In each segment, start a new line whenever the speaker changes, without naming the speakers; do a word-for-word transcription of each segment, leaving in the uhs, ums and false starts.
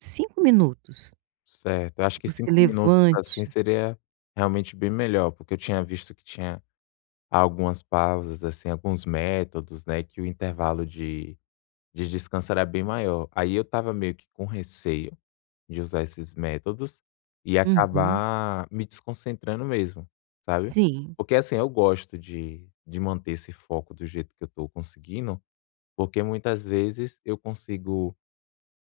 cinco minutos,
Certo, eu acho
que
que
você
cinco minutos, assim,
levante.
seria realmente bem melhor, porque eu tinha visto que tinha algumas pausas assim, alguns métodos, né, que o intervalo de de descanso era bem maior, aí eu estava meio que com receio, de usar esses métodos, e
Uhum.
acabar me desconcentrando mesmo, sabe?
Sim.
Porque, assim, eu gosto de de manter esse foco do jeito que eu estou conseguindo, porque muitas vezes eu consigo,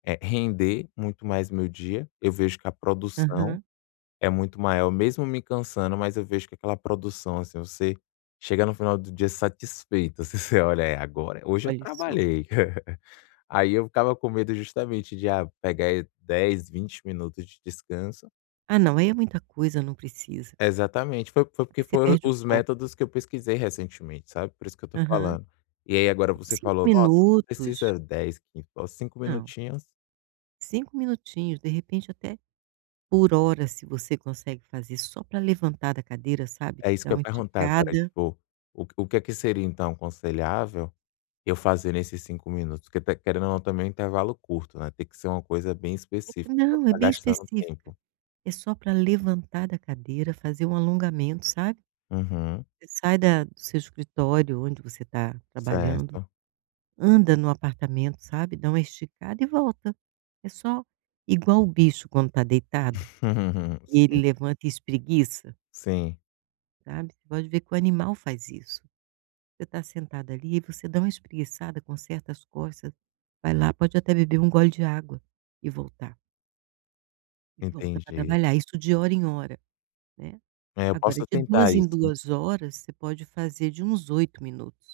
eh, render muito mais meu dia, eu vejo que a produção
Aham.
é muito maior mesmo me cansando, mas eu vejo que aquela produção, assim, você chega no final do dia satisfeita assim, você olha: "É agora, hoje eu
Olhe só.
trabalhei". Aí eu ficava com medo justamente de ah pegar dez, vinte minutos de descanso.
Ah não, aí é muita coisa, não precisa.
Exatamente foi foi, porque,
Porque você
foi
perde o
os
foco.
métodos que eu pesquisei recentemente sabe por isso que eu estou
Aham.
falando, e aí agora você
cinco
falou nossa, não
minutos.
precisa dez, quinze com cinco
Não.
minutinhos.
cinco minutinhos, de repente até, por hora se você consegue fazer só para levantar da cadeira sabe,
É isso que
dar
eu ia
uma
perguntar agora
esticada.
tipo, o o que é que seria então aconselhável, eu fazer nesses cinco minutos, que até querendo ou não também um intervalo curto, né, tem que ser uma coisa bem específica para não
Não, é
estar
bem
gastando
específica,
tempo.
é só para levantar da cadeira, fazer um alongamento, sabe?
Aham.
Você sai da do seu escritório onde você está trabalhando,
Certo.
anda no apartamento sabe, dá uma esticada e volta, é só igual o bicho quando está deitado, que ele
Sim.
levanta e espreguiça
Sim.
sabe? Você pode ver que o animal faz isso, você está sentada ali e você dá uma espreguiçada, conserta as costas, vai lá pode até beber um gole de água, e voltar e volta para
Entendi.
trabalhar, isso de hora em hora, né?
É, eu
Agora
posso
de
tentar
duas em
isso, né.
duas horas você pode fazer de uns oito minutos.